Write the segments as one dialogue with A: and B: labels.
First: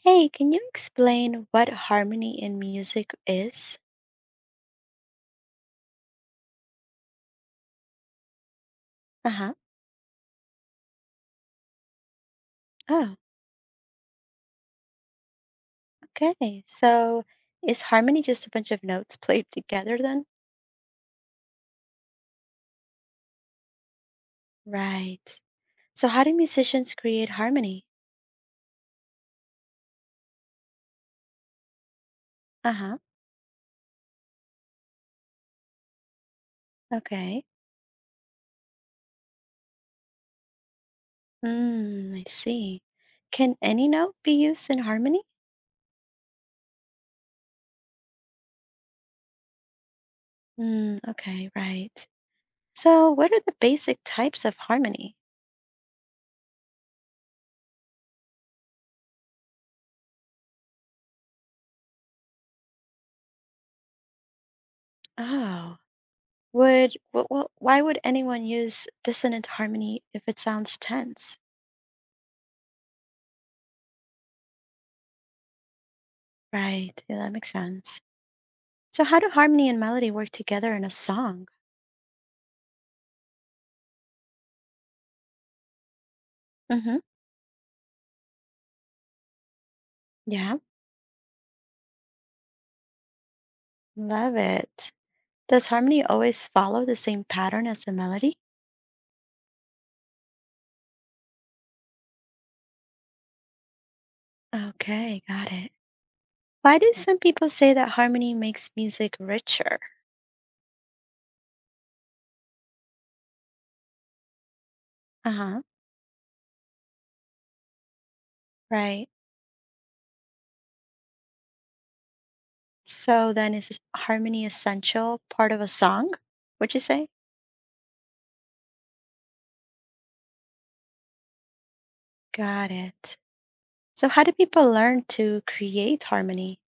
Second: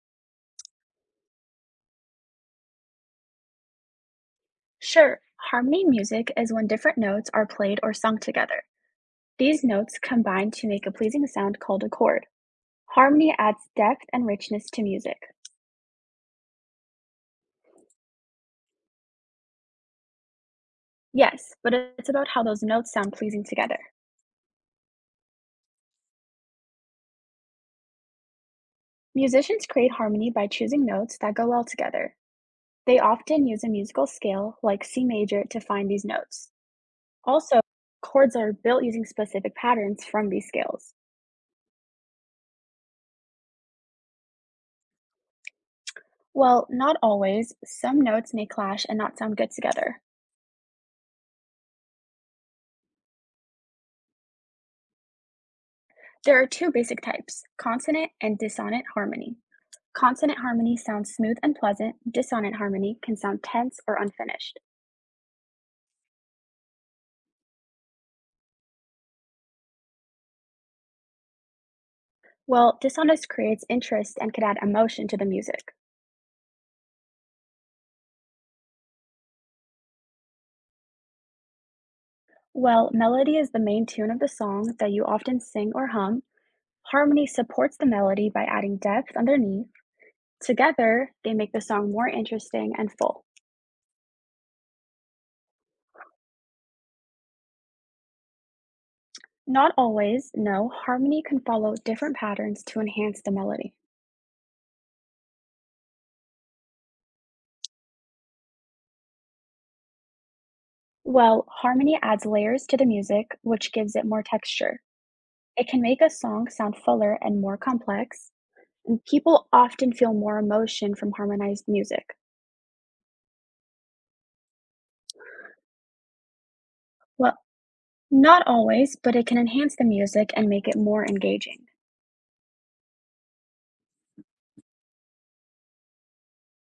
A: Hey, can you explain what harmony in music is?
B: Sure, harmony music is when different notes are played or sung together.
A: Uh huh.
B: These notes combine to make a pleasing sound called a chord.
A: Oh,
B: Harmony adds depth and richness to music.
A: okay. So is harmony just a bunch of notes played together then?
B: Yes, but it's about how those notes sound pleasing together.
A: Right. So how do musicians create harmony?
B: Musicians create harmony by choosing notes that go well together.
A: Uh huh.
B: They often use a musical scale like C major to find these notes.
A: Okay.
B: Also, chords are built using specific patterns from these scales.
A: Mm, I see. Can any note be used in harmony?
B: Well, not always. Some notes may clash and not sound good together.
A: Mm, okay, right. So what are the basic types of harmony?
B: There are two basic types: consonant and dissonant harmony. Consonant harmony sounds smooth and pleasant, dissonant harmony can sound tense or unfinished.
A: Oh, why would anyone use dissonant harmony if it sounds tense?
B: While dissonance creates interest and can add emotion to the music.
A: Right. Yeah, that makes sense. So, how do harmony and melody work together in a song?
B: While melody is the main tune of the song that you often sing or hum,
A: hmm
B: harmony supports the melody by adding depth underneath.
A: Yeah,
B: Together, they make the song more interesting and full.
A: love it. Does harmony always follow the same pattern as the melody?
B: Not always, no, harmony can follow different patterns to enhance the melody.
A: Okay, got it. Why do some people say that harmony makes music richer?
B: Well, harmony adds layers to the music, which gives it more texture.
A: Uh huh.
B: It can make a song sound fuller and more complex. And
A: Right.
B: people often feel more emotion from harmonized music.
A: So, then is harmony essential part of a song? Would you say?
B: Well, not always, but it can enhance the music and make it more engaging.
A: Got it. So, how do people learn to create harmony?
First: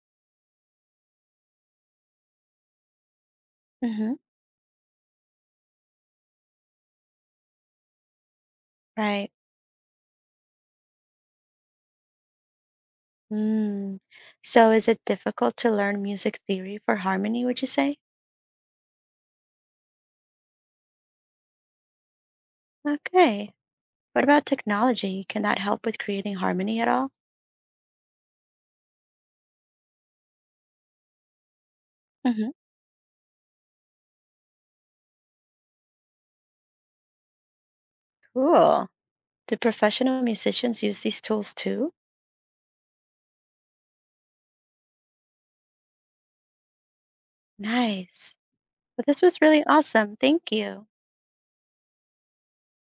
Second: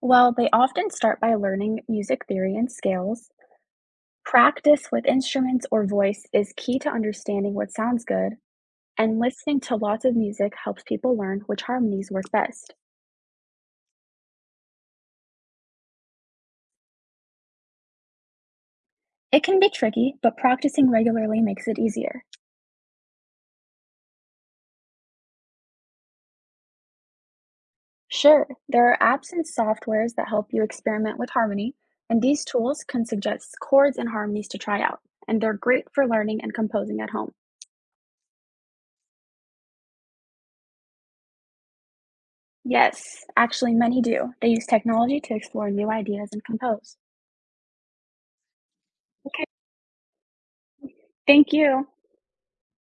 B: Well, they often start by learning music theory and scales.
A: Mm-hmm.
B: Practice with instruments or voice is key to understanding what sounds good, and
A: Right.
B: listening to lots of music helps people learn which harmonies work best.
A: Mm. So is it difficult to learn music theory for harmony, would you say?
B: It can be tricky, but practicing regularly makes it easier.
A: Okay. What about technology? Can that help with creating harmony at all?
B: Sure, there are apps and softwares that help you experiment with harmony, and these
A: hmm
B: tools can suggest chords and harmonies to try out, and they're great for learning and composing at home.
A: Cool. Do professional musicians use these tools too?
B: Yes, actually, many do. They use technology to explore new ideas and compose.
A: Nice. Well, this was
B: Okay,
A: really awesome. Thank you.
B: thank you.